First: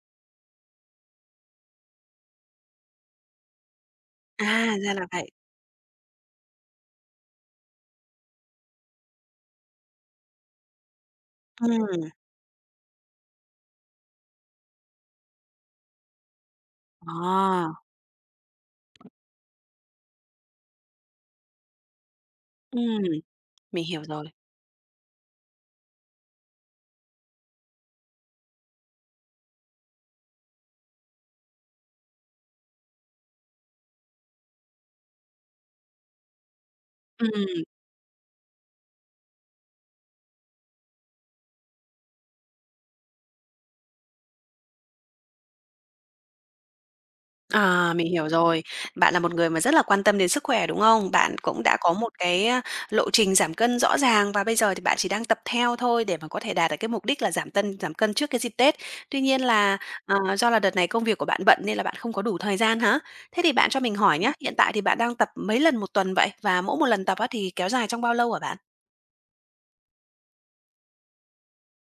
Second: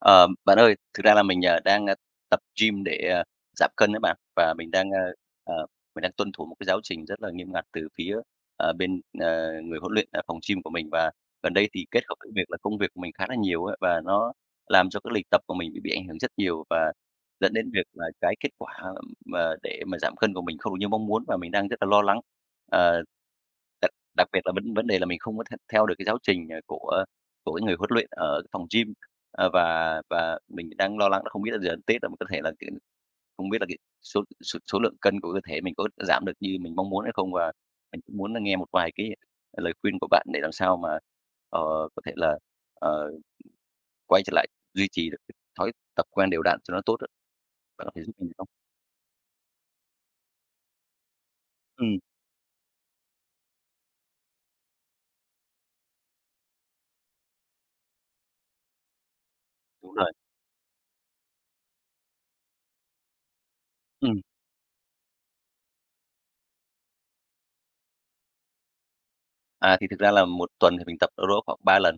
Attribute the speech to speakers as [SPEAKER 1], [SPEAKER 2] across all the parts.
[SPEAKER 1] Ờ, bạn ơi, thực ra là mình, ờ, đang tập gym để, à, giảm cân á bạn, và
[SPEAKER 2] À,
[SPEAKER 1] mình đang,
[SPEAKER 2] ra
[SPEAKER 1] ơ,
[SPEAKER 2] là vậy.
[SPEAKER 1] ờ, mình đang tuân thủ một cái giáo trình rất là nghiêm ngặt từ phía, ờ, bên, ờ, người huấn luyện ở phòng gym của mình. Và gần đây thì kết
[SPEAKER 2] Ừm.
[SPEAKER 1] hợp với việc là công việc của mình khá là nhiều á, và nó làm cho cái lịch tập của mình bị bị ảnh hưởng rất nhiều và
[SPEAKER 2] Ờ.
[SPEAKER 1] dẫn đến việc là cái kết quả mà để mà giảm cân của mình không được như mong muốn, và mình đang rất là lo lắng.
[SPEAKER 2] Ừm,
[SPEAKER 1] Ờ,
[SPEAKER 2] mình
[SPEAKER 1] đặc
[SPEAKER 2] hiểu
[SPEAKER 1] đặc
[SPEAKER 2] rồi.
[SPEAKER 1] biệt là vấn vấn đề là mình không có th theo được cái giáo trình, ờ, của của cái người huấn luyện ở cái phòng gym, ờ, và và mình đang lo lắng là không biết là giờ đến Tết là mình có thể là, kiểu, không biết là cái số s số lượng cân của cơ thể mình có giảm được như mình mong muốn hay không. Và
[SPEAKER 2] Ừm.
[SPEAKER 1] mình cũng muốn là nghe một vài cái lời khuyên của bạn để làm sao mà, ờ, có thể là, ờ quay trở lại, duy trì được thói tập quen đều đặn cho nó tốt á. Bạn có
[SPEAKER 2] À,
[SPEAKER 1] thể
[SPEAKER 2] mình
[SPEAKER 1] giúp mình,
[SPEAKER 2] hiểu
[SPEAKER 1] được không?
[SPEAKER 2] rồi. Bạn là một người mà rất là quan tâm đến sức khỏe, đúng không? Bạn cũng đã có
[SPEAKER 1] Ừm.
[SPEAKER 2] một cái lộ trình giảm cân rõ ràng, và bây giờ thì bạn chỉ đang tập theo thôi để mà có thể đạt được cái mục đích là giảm tân giảm cân trước cái dịp Tết. Tuy nhiên là,
[SPEAKER 1] Đúng rồi.
[SPEAKER 2] ờ, do là đợt này công việc của bạn bận nên là bạn không có đủ thời gian hả? Thế thì bạn cho mình hỏi
[SPEAKER 1] Ừm.
[SPEAKER 2] nhá, hiện tại thì bạn đang tập mấy lần 1 tuần vậy? Và mỗi 1 lần tập á thì kéo dài trong bao lâu hả bạn?
[SPEAKER 1] À, thì thực ra là 1 tuần thì mình tập đâu đó khoảng 3 lần,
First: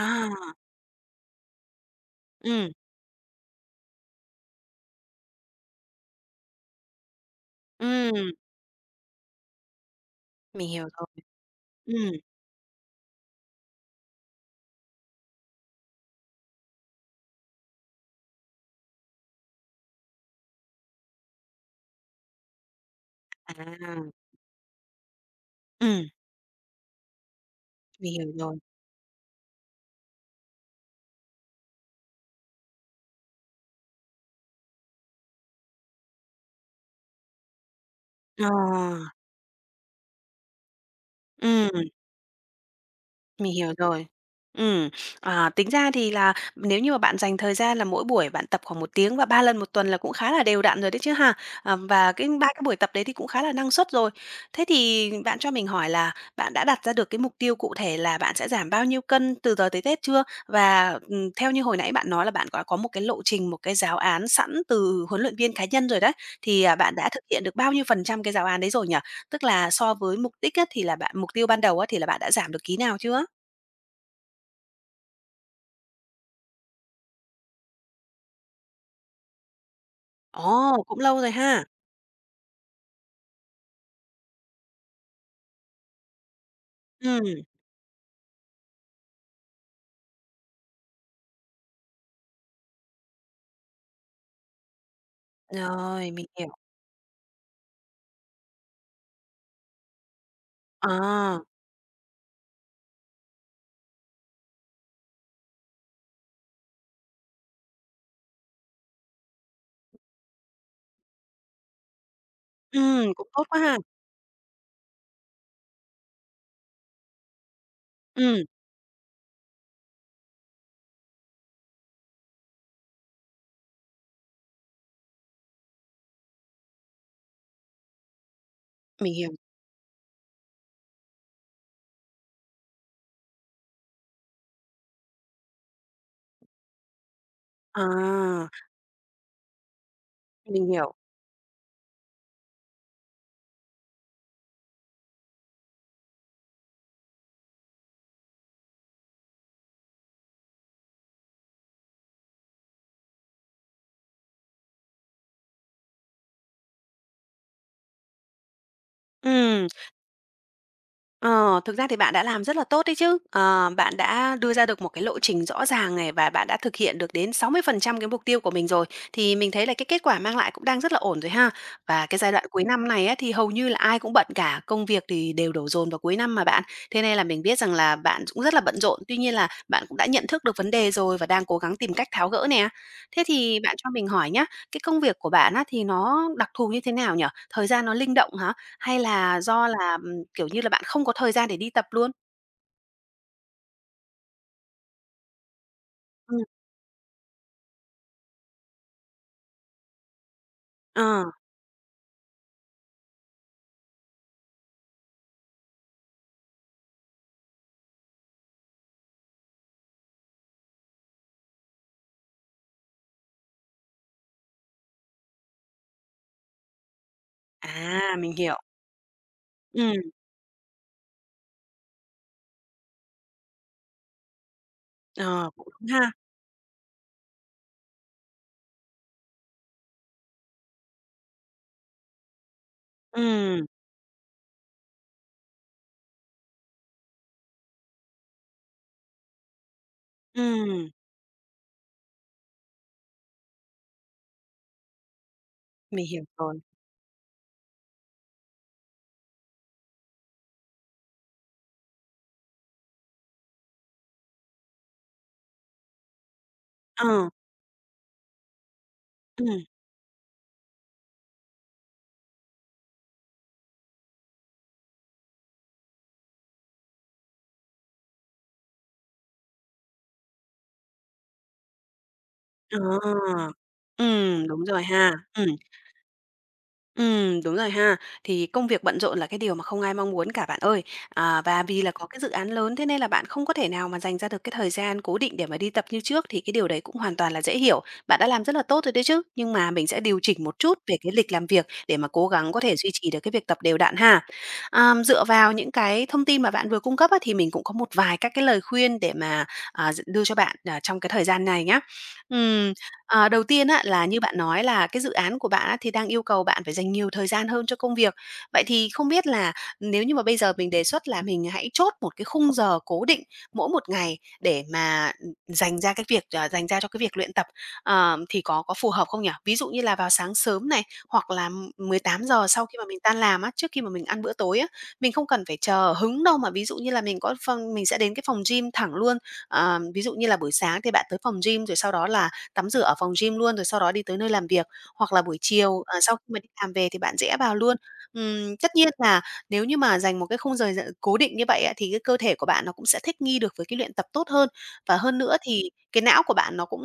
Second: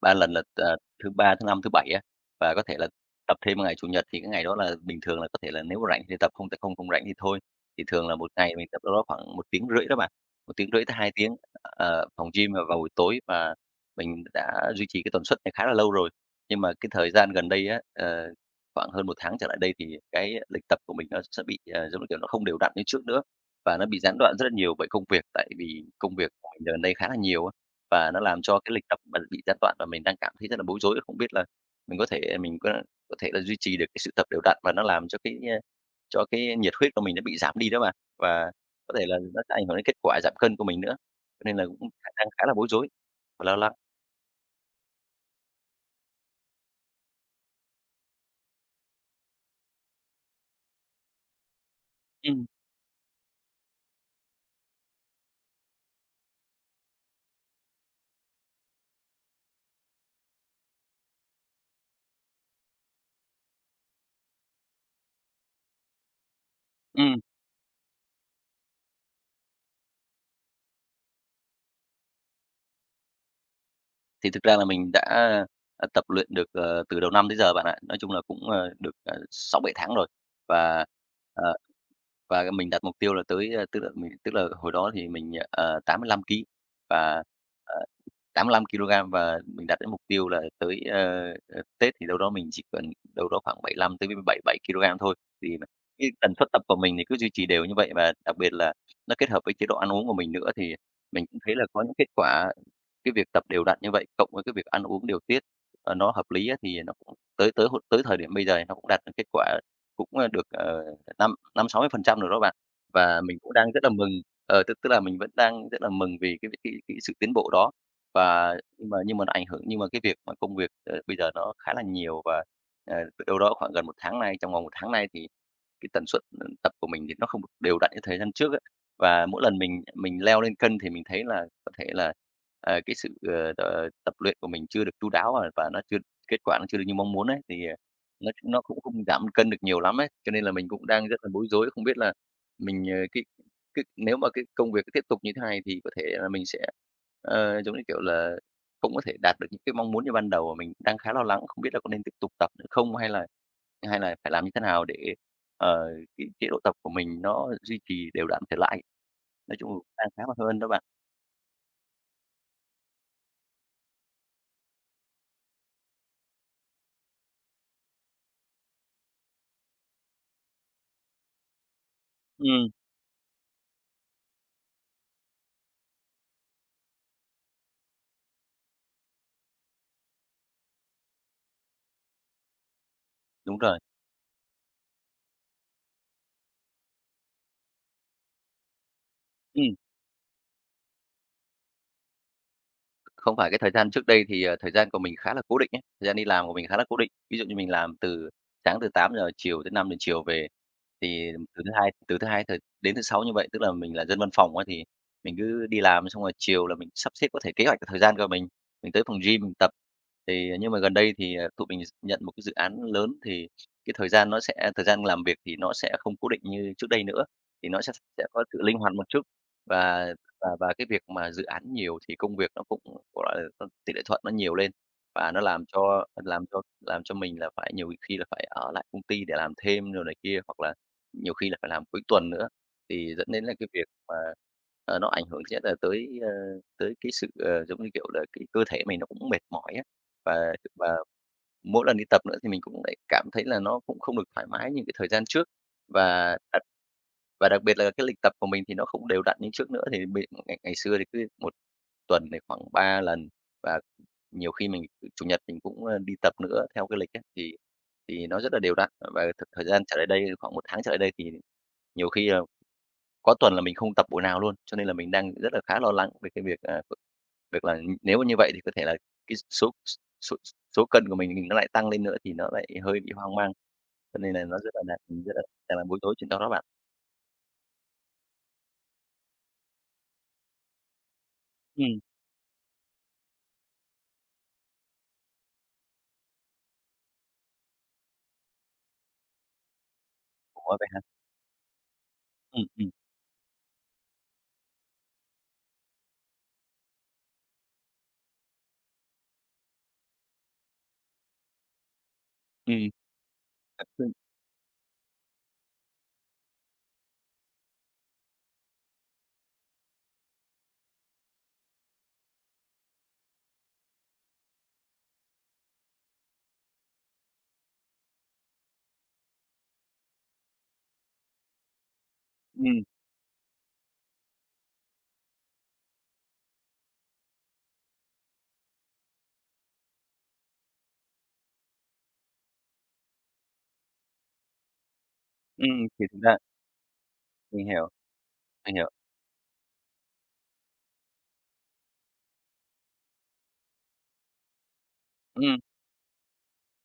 [SPEAKER 1] 3 lần là, t ờ, thứ Ba, thứ Năm, thứ Bảy á, và có
[SPEAKER 2] Ừm.
[SPEAKER 1] thể là tập thêm ngày Chủ nhật thì cái ngày đó là bình thường, là có thể là nếu mà rảnh thì tập, không thì không không rảnh thì thôi. Thì thường là
[SPEAKER 2] Ừm.
[SPEAKER 1] 1 ngày mình tập đâu đó khoảng 1 tiếng rưỡi đó bạn, 1
[SPEAKER 2] Mình
[SPEAKER 1] tiếng rưỡi
[SPEAKER 2] hiểu
[SPEAKER 1] tới
[SPEAKER 2] rồi.
[SPEAKER 1] 2 tiếng, ờ,
[SPEAKER 2] Ừm.
[SPEAKER 1] phòng gym vào vào buổi tối và mình đã duy trì cái tần suất này khá là lâu rồi. Nhưng mà cái thời gian gần đây á, ờ, khoảng hơn 1 tháng trở lại đây thì cái lịch tập của mình nó sẽ bị, ờ, giống như kiểu, nó không đều đặn như trước nữa, và nó bị
[SPEAKER 2] À!
[SPEAKER 1] gián đoạn rất là nhiều bởi công việc, tại vì
[SPEAKER 2] Ừm.
[SPEAKER 1] công việc dạo gần đây khá là nhiều á. Và
[SPEAKER 2] Mình
[SPEAKER 1] nó
[SPEAKER 2] hiểu
[SPEAKER 1] làm
[SPEAKER 2] rồi.
[SPEAKER 1] cho cái lịch tập mình bị gián đoạn và mình đang cảm thấy rất là bối rối, không biết là mình có thể mình có có thể duy trì được cái sự tập đều đặn và nó làm cho cái, a, cho cái nhiệt huyết của mình nó bị giảm đi đó bạn. Và có thể
[SPEAKER 2] À!
[SPEAKER 1] là nó sẽ ảnh hưởng đến kết quả giảm cân của mình nữa, cho nên là cũng
[SPEAKER 2] Ừm.
[SPEAKER 1] khả năng khá là bối rối và
[SPEAKER 2] Mình
[SPEAKER 1] lo lắng.
[SPEAKER 2] hiểu rồi. Ừm, ờ, tính ra thì là nếu như mà bạn dành thời gian là mỗi buổi bạn tập khoảng 1 tiếng và 3 lần 1 tuần là cũng khá là đều đặn rồi đấy chứ ha, ừm, và cái 3
[SPEAKER 1] Ừm.
[SPEAKER 2] cái buổi tập đấy thì cũng khá là năng suất rồi. Thế thì bạn cho mình hỏi là bạn đã đặt ra được cái mục tiêu cụ thể là bạn sẽ giảm bao nhiêu cân từ giờ tới Tết chưa? Và, ừm, theo như hồi nãy bạn nói là bạn có có một cái lộ trình, một cái giáo án sẵn từ huấn luyện viên cá nhân rồi đấy, thì bạn đã
[SPEAKER 1] Ừm.
[SPEAKER 2] thực hiện được bao nhiêu phần trăm cái giáo án đấy rồi nhỉ? Tức là so với mục đích á, thì là bạn mục tiêu ban đầu á thì là bạn đã giảm được ký nào chưa?
[SPEAKER 1] Thì thực ra là mình đã, ờ, tập luyện được, ờ, từ đầu năm tới giờ bạn ạ, nói chung là cũng, ờ, được, ờ, 6-7 tháng rồi
[SPEAKER 2] Ồ!
[SPEAKER 1] và,
[SPEAKER 2] Cũng lâu rồi
[SPEAKER 1] ờ
[SPEAKER 2] ha.
[SPEAKER 1] và mình đặt mục tiêu là tới a, tức là mình tức là hồi đó thì mình, ờ, 85kg và,
[SPEAKER 2] Ừm.
[SPEAKER 1] ờ, 85kg và mình đạt đến mục tiêu là tới, ơ, ờ, Tết thì đâu đó mình chỉ cần đâu đó khoảng 75 tới b b bảy bảy kilogram thôi. Vì, cái
[SPEAKER 2] Rồi, mình
[SPEAKER 1] tần suất
[SPEAKER 2] hiểu.
[SPEAKER 1] tập của mình thì cứ duy trì đều như vậy và đặc biệt là nó kết hợp với chế độ ăn uống của mình nữa, thì mình cũng
[SPEAKER 2] À!
[SPEAKER 1] thấy là có những kết quả, cái việc tập đều đặn như vậy, cộng với cái việc ăn uống điều tiết, ờ, nó hợp lý á thì nó tới tới hụt tới thời điểm bây giờ thì nó cũng đạt được kết quả, cũng, ơ, được, ờ, năm năm 60% rồi đó bạn
[SPEAKER 2] Ừm,
[SPEAKER 1] và
[SPEAKER 2] cũng
[SPEAKER 1] mình
[SPEAKER 2] tốt
[SPEAKER 1] cũng
[SPEAKER 2] quá
[SPEAKER 1] đang
[SPEAKER 2] ha.
[SPEAKER 1] rất là mừng, ờ, tức tức là mình vẫn đang rất là mừng vì cái v cái cái sự tiến bộ đó.
[SPEAKER 2] Ừm.
[SPEAKER 1] Và nhưng mà nhưng mà nó ảnh hưởng nhưng mà cái việc mà công việc, ờ, bây giờ nó khá là nhiều và, ờ, đ đâu đó khoảng gần 1 tháng nay, trong vòng 1 tháng nay thì cái tần suất, ờ, tập của mình thì nó không được đều đặn như thời gian trước ấy.
[SPEAKER 2] Mình
[SPEAKER 1] Và
[SPEAKER 2] hiểu.
[SPEAKER 1] mỗi lần mình mình leo lên cân thì mình thấy là có thể là, à, cái sự, ờ, ờ, tập luyện của mình chưa được chu đáo và và nó chưa kết quả nó chưa được như mong muốn ấy, thì, ờ, nói
[SPEAKER 2] À!
[SPEAKER 1] chung nó cũng không giảm cân được nhiều lắm ấy, cho nên là
[SPEAKER 2] Mình
[SPEAKER 1] mình cũng
[SPEAKER 2] hiểu.
[SPEAKER 1] đang rất là bối rối, không biết là mình, ờ, cái cái nếu mà cái công việc nó tiếp tục như thế này thì có thể là mình sẽ, ờ, giống như kiểu là cũng có thể đạt được những cái mong muốn như ban đầu mà mình đang khá lo lắng, không biết là có nên tiếp tục tập nữa không? Hay là hay là phải làm như thế nào để, ờ, cái chế độ tập của mình nó duy trì đều đặn trở lại? Nói
[SPEAKER 2] Ừm.
[SPEAKER 1] chung là đang khá là hơn đó bạn.
[SPEAKER 2] Ờ, thực ra thì bạn đã làm rất là tốt đấy chứ, ờ, bạn đã đưa ra được một cái lộ trình rõ ràng này và bạn đã thực hiện được đến 60% cái mục tiêu của mình rồi, thì mình thấy là cái kết quả mang lại cũng đang rất là ổn rồi ha. Và cái giai đoạn cuối
[SPEAKER 1] Ừm.
[SPEAKER 2] năm này á, thì hầu như là ai cũng bận cả, công việc thì đều đổ dồn vào cuối năm mà bạn, thế nên là mình biết rằng là bạn ch cũng rất là bận rộn, tuy nhiên là bạn cũng đã nhận thức được vấn đề rồi và đang cố gắng tìm cách tháo gỡ nè. Thế
[SPEAKER 1] Đúng
[SPEAKER 2] thì bạn
[SPEAKER 1] rồi.
[SPEAKER 2] cho mình hỏi nhá, cái công việc của bạn á, thì nó đặc thù như thế nào nhỉ? Thời gian nó linh động hả? Hay là do
[SPEAKER 1] Ừm.
[SPEAKER 2] là, ừm, kiểu như là, bạn không có thời gian để đi tập luôn?
[SPEAKER 1] Không phải cái thời gian trước đây, thì, ờ, thời gian của mình khá là cố định ấy thời gian đi
[SPEAKER 2] Ừm.
[SPEAKER 1] làm của mình khá là cố định. Ví dụ như mình làm từ sáng từ 8:00 chiều tới 5:00 chiều về,
[SPEAKER 2] Ờ.
[SPEAKER 1] thì từ thứ Hai từ thứ Hai th đến thứ Sáu như vậy, tức là mình là dân văn phòng á, thì mình cứ đi làm xong rồi chiều là mình sắp xếp có thể kế hoạch và thời gian của mình, mình tới phòng gym mình tập. Thì, ờ, nhưng mà gần đây thì, ờ, tụi mình nhận một cái dự án lớn, thì cái thời gian nó sẽ thời gian làm việc thì nó sẽ không cố định như trước đây nữa, thì nó sẽ
[SPEAKER 2] À,
[SPEAKER 1] sẽ
[SPEAKER 2] mình
[SPEAKER 1] có
[SPEAKER 2] hiểu.
[SPEAKER 1] sự linh hoạt một chút.
[SPEAKER 2] Ừm.
[SPEAKER 1] Và và và cái việc mà dự án nhiều thì công việc nó cũng, gọi là, nó tỉ lệ thuận nó nhiều lên và nó
[SPEAKER 2] Ờ,
[SPEAKER 1] làm
[SPEAKER 2] cũng đúng
[SPEAKER 1] cho
[SPEAKER 2] ha.
[SPEAKER 1] làm cho làm cho mình là phải nhiều khi là phải ở lại công ty để làm thêm đồ này kia, hoặc là nhiều khi là phải làm cuối tuần nữa. Thì dẫn đến là
[SPEAKER 2] Ừm.
[SPEAKER 1] cái việc mà, ờ, nó ảnh hưởng thứ nhất là tới, ơ, tới cái sự, ờ, giống như kiểu là, cái cơ thể mình nó cũng mệt mỏi á, và
[SPEAKER 2] Ừm.
[SPEAKER 1] và mỗi lần đi tập nữa thì mình cũng lại cảm thấy là nó cũng không được thoải mái như cái thời gian trước.
[SPEAKER 2] Mình hiểu
[SPEAKER 1] Và
[SPEAKER 2] rồi.
[SPEAKER 1] đặc và đặc biệt là cái lịch tập của mình thì nó không đều đặn như trước nữa, thì mình bị ngày ngày xưa thì cứ 1 tuần thì khoảng 3 lần và nhiều khi mình Chủ nhật mình cũng, ơ, đi tập nữa theo cái lịch á,
[SPEAKER 2] Ờ.
[SPEAKER 1] thì thì nó rất là đều đặn. Và th thời
[SPEAKER 2] Ừm.
[SPEAKER 1] gian trở lại đây thì khoảng 1 tháng trở lại đây, thì nhiều khi là có tuần là mình không tập buổi nào luôn. Cho nên là mình đang rất là khá lo lắng về cái việc, ờ, việc là, ưm, nếu mà như vậy thì có thể là cái số s số s số cân của mình mình nó lại tăng lên nữa, thì nó lại
[SPEAKER 2] Ờ,
[SPEAKER 1] hơi bị hoang mang, cho nên là
[SPEAKER 2] ừm,
[SPEAKER 1] nó
[SPEAKER 2] đúng
[SPEAKER 1] rất là
[SPEAKER 2] rồi
[SPEAKER 1] n
[SPEAKER 2] ha,
[SPEAKER 1] ừm, rất là
[SPEAKER 2] ừm.
[SPEAKER 1] đang là bối rối chuyện đó đó bạn.
[SPEAKER 2] Ừm, đúng rồi ha, thì công việc bận rộn là cái điều mà không ai mong muốn cả bạn ơi, ờ, và vì là
[SPEAKER 1] Ừm.
[SPEAKER 2] có cái dự án lớn, thế nên là bạn không có thể nào mà dành ra được cái thời gian cố định để mà đi tập như trước, thì cái điều đấy cũng hoàn toàn là dễ hiểu. Bạn đã làm rất là tốt rồi đấy chứ, nhưng mà mình sẽ điều chỉnh một
[SPEAKER 1] Ủa,
[SPEAKER 2] chút
[SPEAKER 1] vậy
[SPEAKER 2] về
[SPEAKER 1] hả?
[SPEAKER 2] cái lịch làm việc để mà cố gắng có
[SPEAKER 1] Ừm,
[SPEAKER 2] thể duy
[SPEAKER 1] ừm.
[SPEAKER 2] trì được cái việc tập đều đặn ha. Ờm, dựa vào những cái thông tin mà bạn vừa cung cấp á, thì mình cũng có một vài các cái lời khuyên để mà, à, d đưa cho bạn, à, trong cái thời gian này nhá. Ừm,
[SPEAKER 1] Ừm.
[SPEAKER 2] ờ, đầu tiên á là
[SPEAKER 1] [unintelligible]
[SPEAKER 2] như bạn nói là cái dự án của bạn á, thì đang yêu cầu bạn phải dành nhiều thời gian hơn cho công việc, vậy thì không biết là nếu như mà bây giờ mình đề xuất là mình hãy chốt một cái khung giờ cố định mỗi một ngày để mà dành ra cái việc, ờ, dành ra cho cái việc luyện tập, ờ, thì có có phù hợp không nhỉ? Ví dụ như là vào sáng sớm này, hoặc là, ưm, 18:00 sau khi
[SPEAKER 1] Ừm.
[SPEAKER 2] mà mình tan làm á, trước khi mà mình ăn bữa tối á, mình không cần phải chờ hứng đâu mà ví dụ như là mình có phòng mình sẽ đến cái phòng gym thẳng luôn. Ờ, ví dụ như là buổi sáng thì bạn tới phòng gym, rồi sau đó là tắm rửa ở phòng gym luôn, rồi sau đó đi tới nơi làm việc, hoặc là buổi chiều,
[SPEAKER 1] Ừm,
[SPEAKER 2] ờ,
[SPEAKER 1] thiệt
[SPEAKER 2] sau khi
[SPEAKER 1] ra
[SPEAKER 2] mà đi làm về thì bạn rẽ vào
[SPEAKER 1] Mình
[SPEAKER 2] luôn.
[SPEAKER 1] hiểu.
[SPEAKER 2] Ừm,
[SPEAKER 1] Mình
[SPEAKER 2] tất nhiên
[SPEAKER 1] hiểu.
[SPEAKER 2] là nếu như mà dành một cái khung giờ giờ cố định như vậy á, thì cái cơ thể của bạn nó cũng sẽ thích nghi được với cái luyện tập tốt hơn, và hơn nữa
[SPEAKER 1] Ừm.
[SPEAKER 2] thì cái não của bạn nó cũng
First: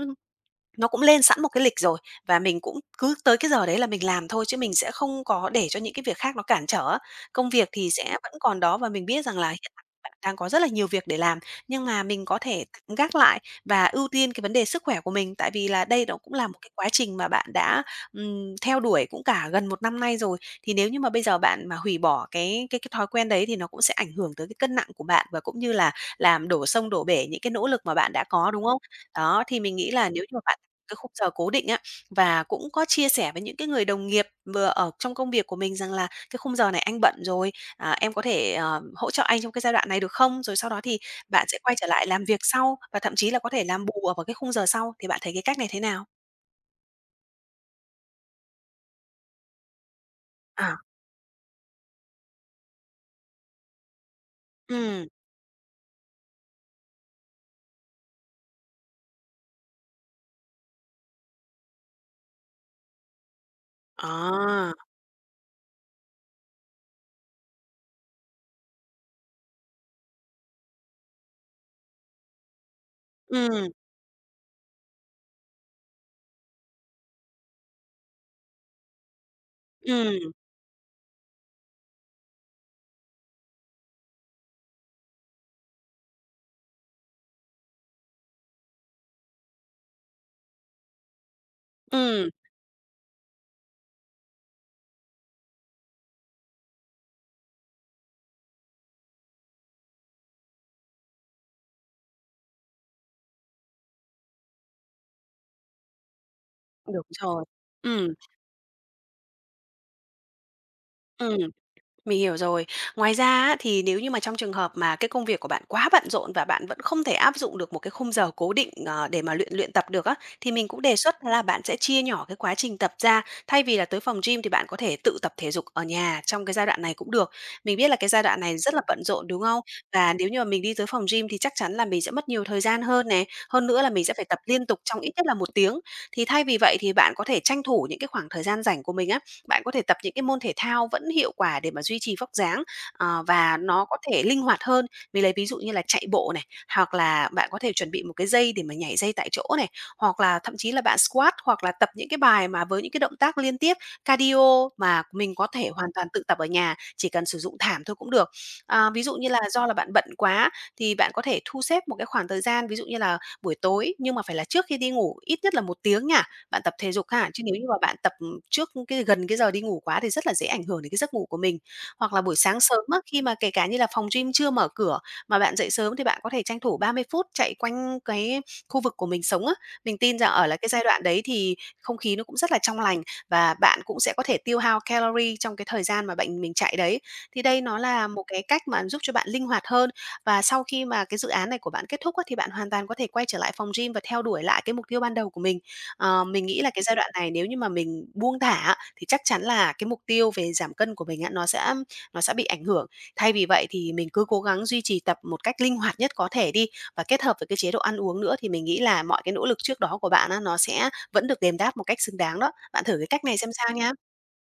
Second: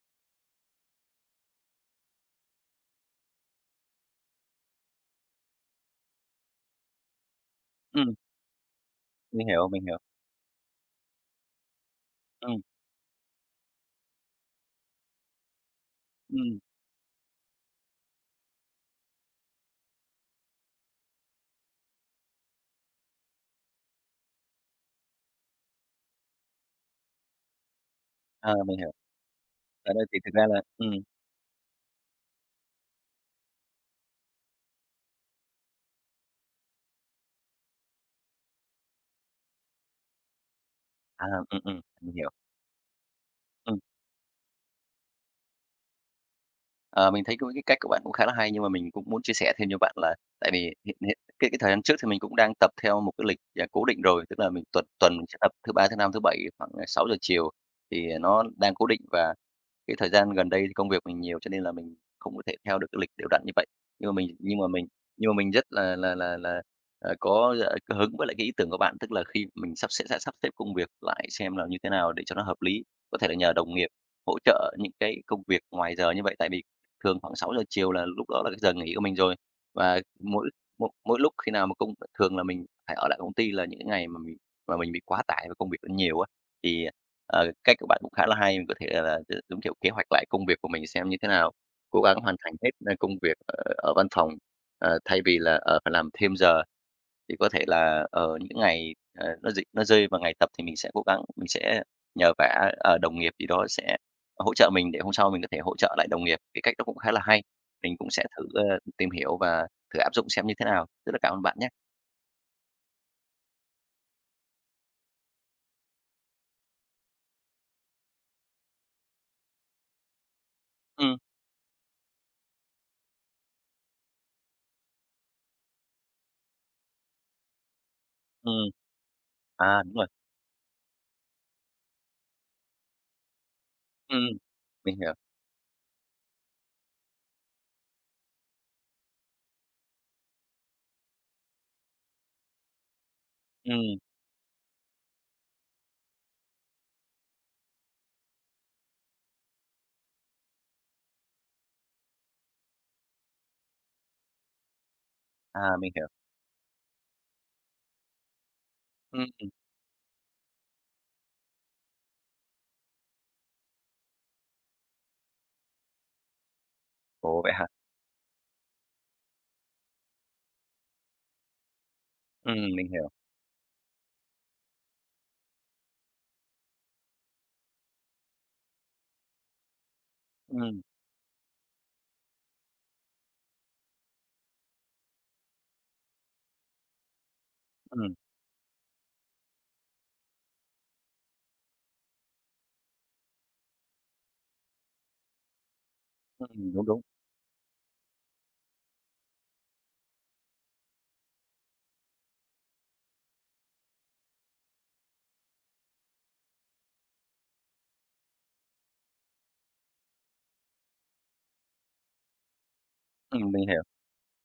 [SPEAKER 2] nó cũng lên sẵn một cái lịch rồi, và mình cũng cứ tới cái giờ đấy là mình làm thôi, chứ mình sẽ không có để cho những cái việc khác nó cản trở á. Công việc thì sẽ
[SPEAKER 1] Ừm.
[SPEAKER 2] vẫn còn đó và mình biết rằng
[SPEAKER 1] Mình
[SPEAKER 2] là hiện
[SPEAKER 1] hiểu, mình
[SPEAKER 2] tại
[SPEAKER 1] hiểu.
[SPEAKER 2] bạn đang có rất là nhiều việc để làm, nhưng mà mình có
[SPEAKER 1] Ừm.
[SPEAKER 2] thể tạm gác lại và ưu tiên cái vấn đề sức khỏe của mình, tại vì là đây nó cũng là một
[SPEAKER 1] Ừm.
[SPEAKER 2] cái quá trình mà bạn đã, ừm, theo đuổi cũng cả gần 1 năm nay rồi. Thì nếu như mà bây giờ bạn mà hủy bỏ cái cái cái thói quen đấy thì nó cũng sẽ ảnh hưởng tới cái cân nặng của bạn, và cũng như là làm đổ sông đổ bể những cái nỗ lực mà bạn đã có,
[SPEAKER 1] Ờ,
[SPEAKER 2] đúng
[SPEAKER 1] mình
[SPEAKER 2] không?
[SPEAKER 1] hiểu.
[SPEAKER 2] Đó, thì mình nghĩ
[SPEAKER 1] Ở đây
[SPEAKER 2] là
[SPEAKER 1] thì
[SPEAKER 2] nếu như
[SPEAKER 1] thực
[SPEAKER 2] mà
[SPEAKER 1] ra
[SPEAKER 2] bạn
[SPEAKER 1] là ừm.
[SPEAKER 2] cái khung giờ cố định á, và cũng có chia sẻ với những cái người đồng nghiệp vừa ở trong công việc của mình rằng là "Cái khung giờ này anh bận rồi, à, em có thể, ờm, hỗ trợ anh trong cái giai đoạn này, được không?" Rồi sau đó thì
[SPEAKER 1] À,
[SPEAKER 2] bạn sẽ
[SPEAKER 1] ừm,
[SPEAKER 2] quay
[SPEAKER 1] ừm,
[SPEAKER 2] trở lại
[SPEAKER 1] mình
[SPEAKER 2] làm
[SPEAKER 1] hiểu.
[SPEAKER 2] việc sau, và thậm chí là có thể
[SPEAKER 1] Ừm.
[SPEAKER 2] làm bù ở vào cái khung giờ sau, thì bạn thấy cái cách này thế nào?
[SPEAKER 1] Ờ, mình thấy cũng cái cách của bạn cũng khá là hay, nhưng mà mình cũng muốn chia sẻ thêm cho bạn là tại vì
[SPEAKER 2] À.
[SPEAKER 1] hiện hiện cái cái thời gian trước thì mình cũng đang tập theo một cái lịch, à, cố định rồi, tức là mình tập
[SPEAKER 2] Ừm.
[SPEAKER 1] tuần mình sẽ tập thứ Ba, thứ Năm, thứ Bảy khoảng, à, 6:00 giờ chiều thì, à, nó đang cố định. Và cái thời gian gần đây thì công việc mình nhiều cho nên là mình không có thể theo được cái lịch đều đặn như vậy. Nhưng mà mình nhưng mà
[SPEAKER 2] À!
[SPEAKER 1] mình nhưng mà mình rất là là là là, à, có dạ có hứng với lại cái ý tưởng của bạn, tức là khi mình sắp xếp sẽ sắp xếp công việc lại xem là như thế nào để cho nó hợp lý. Có thể là nhờ
[SPEAKER 2] Ừm.
[SPEAKER 1] đồng nghiệp hỗ trợ những cái công việc ngoài giờ như vậy, tại vì thường khoảng 6:00 giờ chiều là lúc đó là cái giờ nghỉ của mình rồi. Và
[SPEAKER 2] Ừm.
[SPEAKER 1] mỗi mỗi mỗi lúc khi nào mà công thường là mình phải ở lại công ty là những cái ngày mà mình mà mình bị quá tải và công việc nó nhiều á, thì, ờ, cách của bạn cũng khá là hay, mình có thể là gi giống kiểu kế hoạch lại công việc của mình xem như thế nào, cố gắng
[SPEAKER 2] Ừm.
[SPEAKER 1] hoàn thành hết, a, công việc, ờ, ở văn phòng, ờ, thay vì là, ờ, phải làm thêm giờ. Thì có thể là, ờ, những cái ngày, ờ, nó dịch nó rơi vào ngày tập thì mình sẽ cố gắng, mình sẽ nhờ vả, ờ, đồng nghiệp gì đó sẽ hỗ trợ mình để hôm sau mình có thể hỗ trợ lại đồng nghiệp, cái cách đó cũng
[SPEAKER 2] Đúng
[SPEAKER 1] khá là
[SPEAKER 2] rồi.
[SPEAKER 1] hay. Mình cũng
[SPEAKER 2] Ừm.
[SPEAKER 1] sẽ thử, à, tìm hiểu và thử áp dụng xem như thế nào. Rất là cảm
[SPEAKER 2] Ừm.
[SPEAKER 1] ơn bạn nhá!
[SPEAKER 2] Mình hiểu rồi. Ngoài ra á, thì nếu như mà trong trường hợp mà cái công việc của bạn quá bận rộn và bạn vẫn không thể áp dụng được một cái khung giờ cố định, ờ, để mà luyện luyện tập được á, thì mình cũng đề
[SPEAKER 1] Ừm.
[SPEAKER 2] xuất đó là bạn sẽ chia nhỏ cái quá trình tập ra. Thay vì là tới phòng gym thì bạn có thể tự tập thể dục ở nhà trong cái giai đoạn này cũng được. Mình biết là cái giai đoạn này
[SPEAKER 1] Ừm.
[SPEAKER 2] rất là bận rộn, đúng không?
[SPEAKER 1] À, đúng rồi.
[SPEAKER 2] Và nếu như mà mình đi tới phòng gym thì chắc chắn là mình sẽ mất nhiều thời gian hơn nè. Hơn nữa là mình sẽ
[SPEAKER 1] Ừm,
[SPEAKER 2] phải tập liên tục
[SPEAKER 1] mình
[SPEAKER 2] trong ít
[SPEAKER 1] hiểu.
[SPEAKER 2] nhất là 1 tiếng. Thì thay vì vậy thì bạn có thể tranh thủ những cái khoảng thời gian rảnh của mình á, bạn có thể tập những cái môn thể thao vẫn hiệu quả để mà duy trì vóc dáng, à, và nó có
[SPEAKER 1] Ừm.
[SPEAKER 2] thể linh hoạt hơn. Mình lấy ví dụ như là chạy bộ này, hoặc là bạn có thể chuẩn bị một cái dây để mà nhảy dây tại chỗ này, hoặc là thậm chí là bạn squat, hoặc là tập những cái bài mà với những cái động tác liên tiếp cardio mà mình có thể
[SPEAKER 1] À,
[SPEAKER 2] hoàn
[SPEAKER 1] mình
[SPEAKER 2] toàn
[SPEAKER 1] hiểu.
[SPEAKER 2] tự tập ở nhà, chỉ cần sử dụng thảm thôi cũng được. À, ví dụ như là
[SPEAKER 1] Ừm.
[SPEAKER 2] do là bạn bận quá thì bạn có thể thu xếp một cái khoảng thời gian, ví dụ như là buổi tối, nhưng mà phải là trước khi đi ngủ ít nhất là 1 tiếng nha, bạn tập thể dục ha!
[SPEAKER 1] Ồ!
[SPEAKER 2] Chứ
[SPEAKER 1] Vậy
[SPEAKER 2] nếu như
[SPEAKER 1] hả?
[SPEAKER 2] mà bạn tập trước cái gần cái giờ đi ngủ quá thì rất là dễ ảnh hưởng đến cái giấc ngủ của mình. Hoặc là buổi
[SPEAKER 1] Ừm,
[SPEAKER 2] sáng sớm
[SPEAKER 1] mình
[SPEAKER 2] á,
[SPEAKER 1] hiểu.
[SPEAKER 2] khi mà kể cả như là phòng gym chưa mở cửa, mà bạn dậy sớm thì bạn có thể tranh thủ 30 phút chạy quanh cái khu vực của mình sống á. Mình tin rằng ở là cái
[SPEAKER 1] Ừm.
[SPEAKER 2] giai đoạn đấy thì không khí nó cũng rất là trong lành và bạn cũng sẽ có thể tiêu hao calorie trong cái thời gian mà bạn mình chạy đấy, thì đây nó là
[SPEAKER 1] Ừm.
[SPEAKER 2] một cái cách mà giúp cho bạn linh hoạt hơn. Và sau khi mà cái dự án này của bạn kết thúc á, thì bạn hoàn toàn có thể quay trở lại phòng gym và theo đuổi lại cái mục tiêu ban đầu của mình. Ờ, mình nghĩ là
[SPEAKER 1] Ừm,
[SPEAKER 2] cái
[SPEAKER 1] đúng,
[SPEAKER 2] giai
[SPEAKER 1] đúng.
[SPEAKER 2] đoạn này nếu như mà mình buông thả á, thì chắc chắn là cái mục tiêu về giảm cân của mình á, nó sẽ nó sẽ bị ảnh hưởng. Thay vì vậy thì mình cứ cố gắng duy trì tập một cách linh hoạt nhất có thể đi, và kết hợp với cái chế độ ăn uống nữa thì mình nghĩ là mọi cái nỗ lực trước đó của bạn á, nó sẽ vẫn được đền đáp một cách xứng đáng đó. Bạn thử cái cách này xem
[SPEAKER 1] Ừm,
[SPEAKER 2] sao
[SPEAKER 1] mình hiểu.
[SPEAKER 2] nha.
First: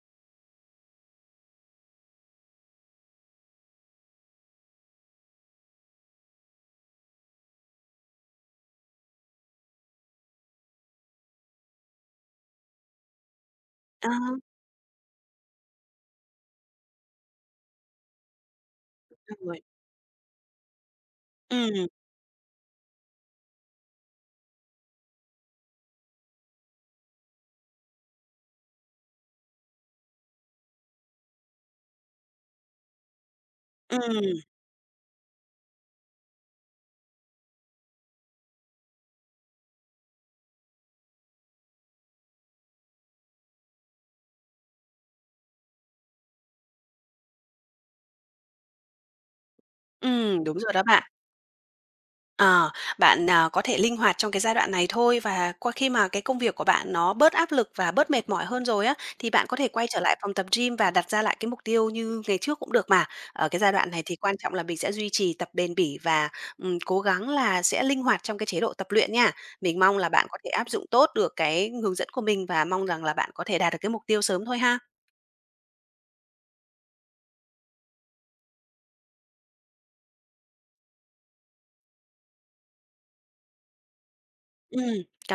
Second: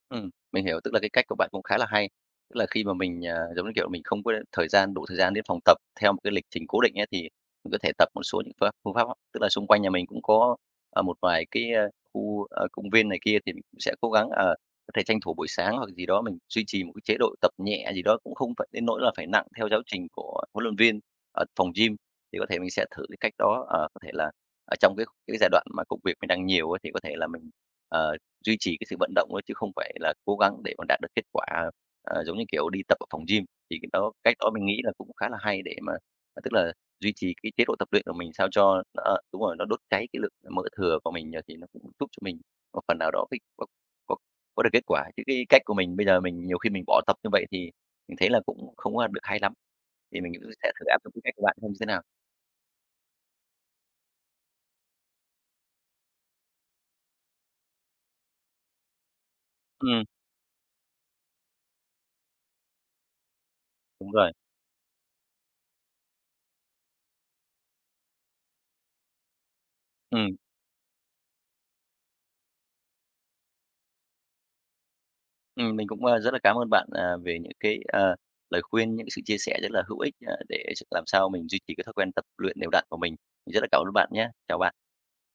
[SPEAKER 1] Ừm, mình hiểu, tức là cái cách của bạn cũng khá là hay. Tức là khi mà mình, à, giống như kiểu, là mình không có thời gian đủ thời gian đến phòng tập theo một cái lịch trình cố định á thì mình có thể tập một số những phương pháp phương pháp. Tức là xung quanh nhà mình cũng có, ờ, một vài cái, a, khu, a, công viên này kia thì mình cũng sẽ
[SPEAKER 2] Ờ.
[SPEAKER 1] cố gắng, à, có thể tranh thủ buổi sáng hoặc là gì đó mình duy trì một cái chế độ tập nhẹ gì đó cũng không phải đến nỗi là phải nặng
[SPEAKER 2] [unintelligible]
[SPEAKER 1] theo giáo trình của huấn luyện viên ở phòng
[SPEAKER 2] Ừm.
[SPEAKER 1] gym, thì có thể mình sẽ thử cái cách đó. Ờ, có thể là ở trong cái cái giai đoạn mà công việc mình đang nhiều ấy, thì có thể là mình, ờ, duy trì cái sự vận động ấy chứ không phải là cố gắng để mà đạt được kết quả, ờ, giống như, kiểu, đi tập ở phòng gym. Thì cách đó cách
[SPEAKER 2] Ừm.
[SPEAKER 1] đó mình nghĩ là cũng khá là hay để mà tức là duy trì cái chế độ tập luyện của mình sao cho nó a, đúng rồi nó đốt cháy cái lượng mỡ thừa của mình, ờ, thì nó cũng giúp cho mình một phần nào đó có có có được kết quả. Chứ cái cách của mình bây giờ mình nhiều khi mình bỏ tập như vậy thì mình thấy là cũng không có, a, được hay lắm. Thì mình
[SPEAKER 2] Ừm,
[SPEAKER 1] cũng
[SPEAKER 2] đúng
[SPEAKER 1] sẽ
[SPEAKER 2] rồi đó
[SPEAKER 1] thử áp
[SPEAKER 2] bạn.
[SPEAKER 1] dụng cái cách của bạn xem như thế nào.
[SPEAKER 2] Ờ, bạn, à, có thể linh hoạt trong cái giai đoạn này thôi. Và qua khi mà cái công việc của bạn nó bớt áp lực và bớt mệt mỏi hơn rồi á, thì bạn có thể quay trở
[SPEAKER 1] Ừm.
[SPEAKER 2] lại phòng tập gym và đặt ra lại cái mục tiêu như ngày trước cũng được mà. Ở cái giai đoạn này
[SPEAKER 1] Đúng
[SPEAKER 2] thì
[SPEAKER 1] rồi.
[SPEAKER 2] quan trọng là mình sẽ duy trì tập bền bỉ và, ừm, cố gắng là sẽ linh hoạt trong cái chế độ tập luyện nha. Mình mong là bạn
[SPEAKER 1] Ừm.
[SPEAKER 2] có thể áp dụng tốt được cái hướng dẫn của mình và mong rằng là bạn có thể đạt được cái mục tiêu sớm thôi ha!
[SPEAKER 1] Ừm. Mình cũng, a, rất là cám ơn bạn, à, về những cái, ờ, lời khuyên, những cái sự chia sẻ rất là hữu ích, à, để s làm sao mình duy trì cái thói quen tập luyện đều đặn của mình. Mình rất là cảm ơn bạn nhá! Chào bạn.
[SPEAKER 2] Ừm. Cảm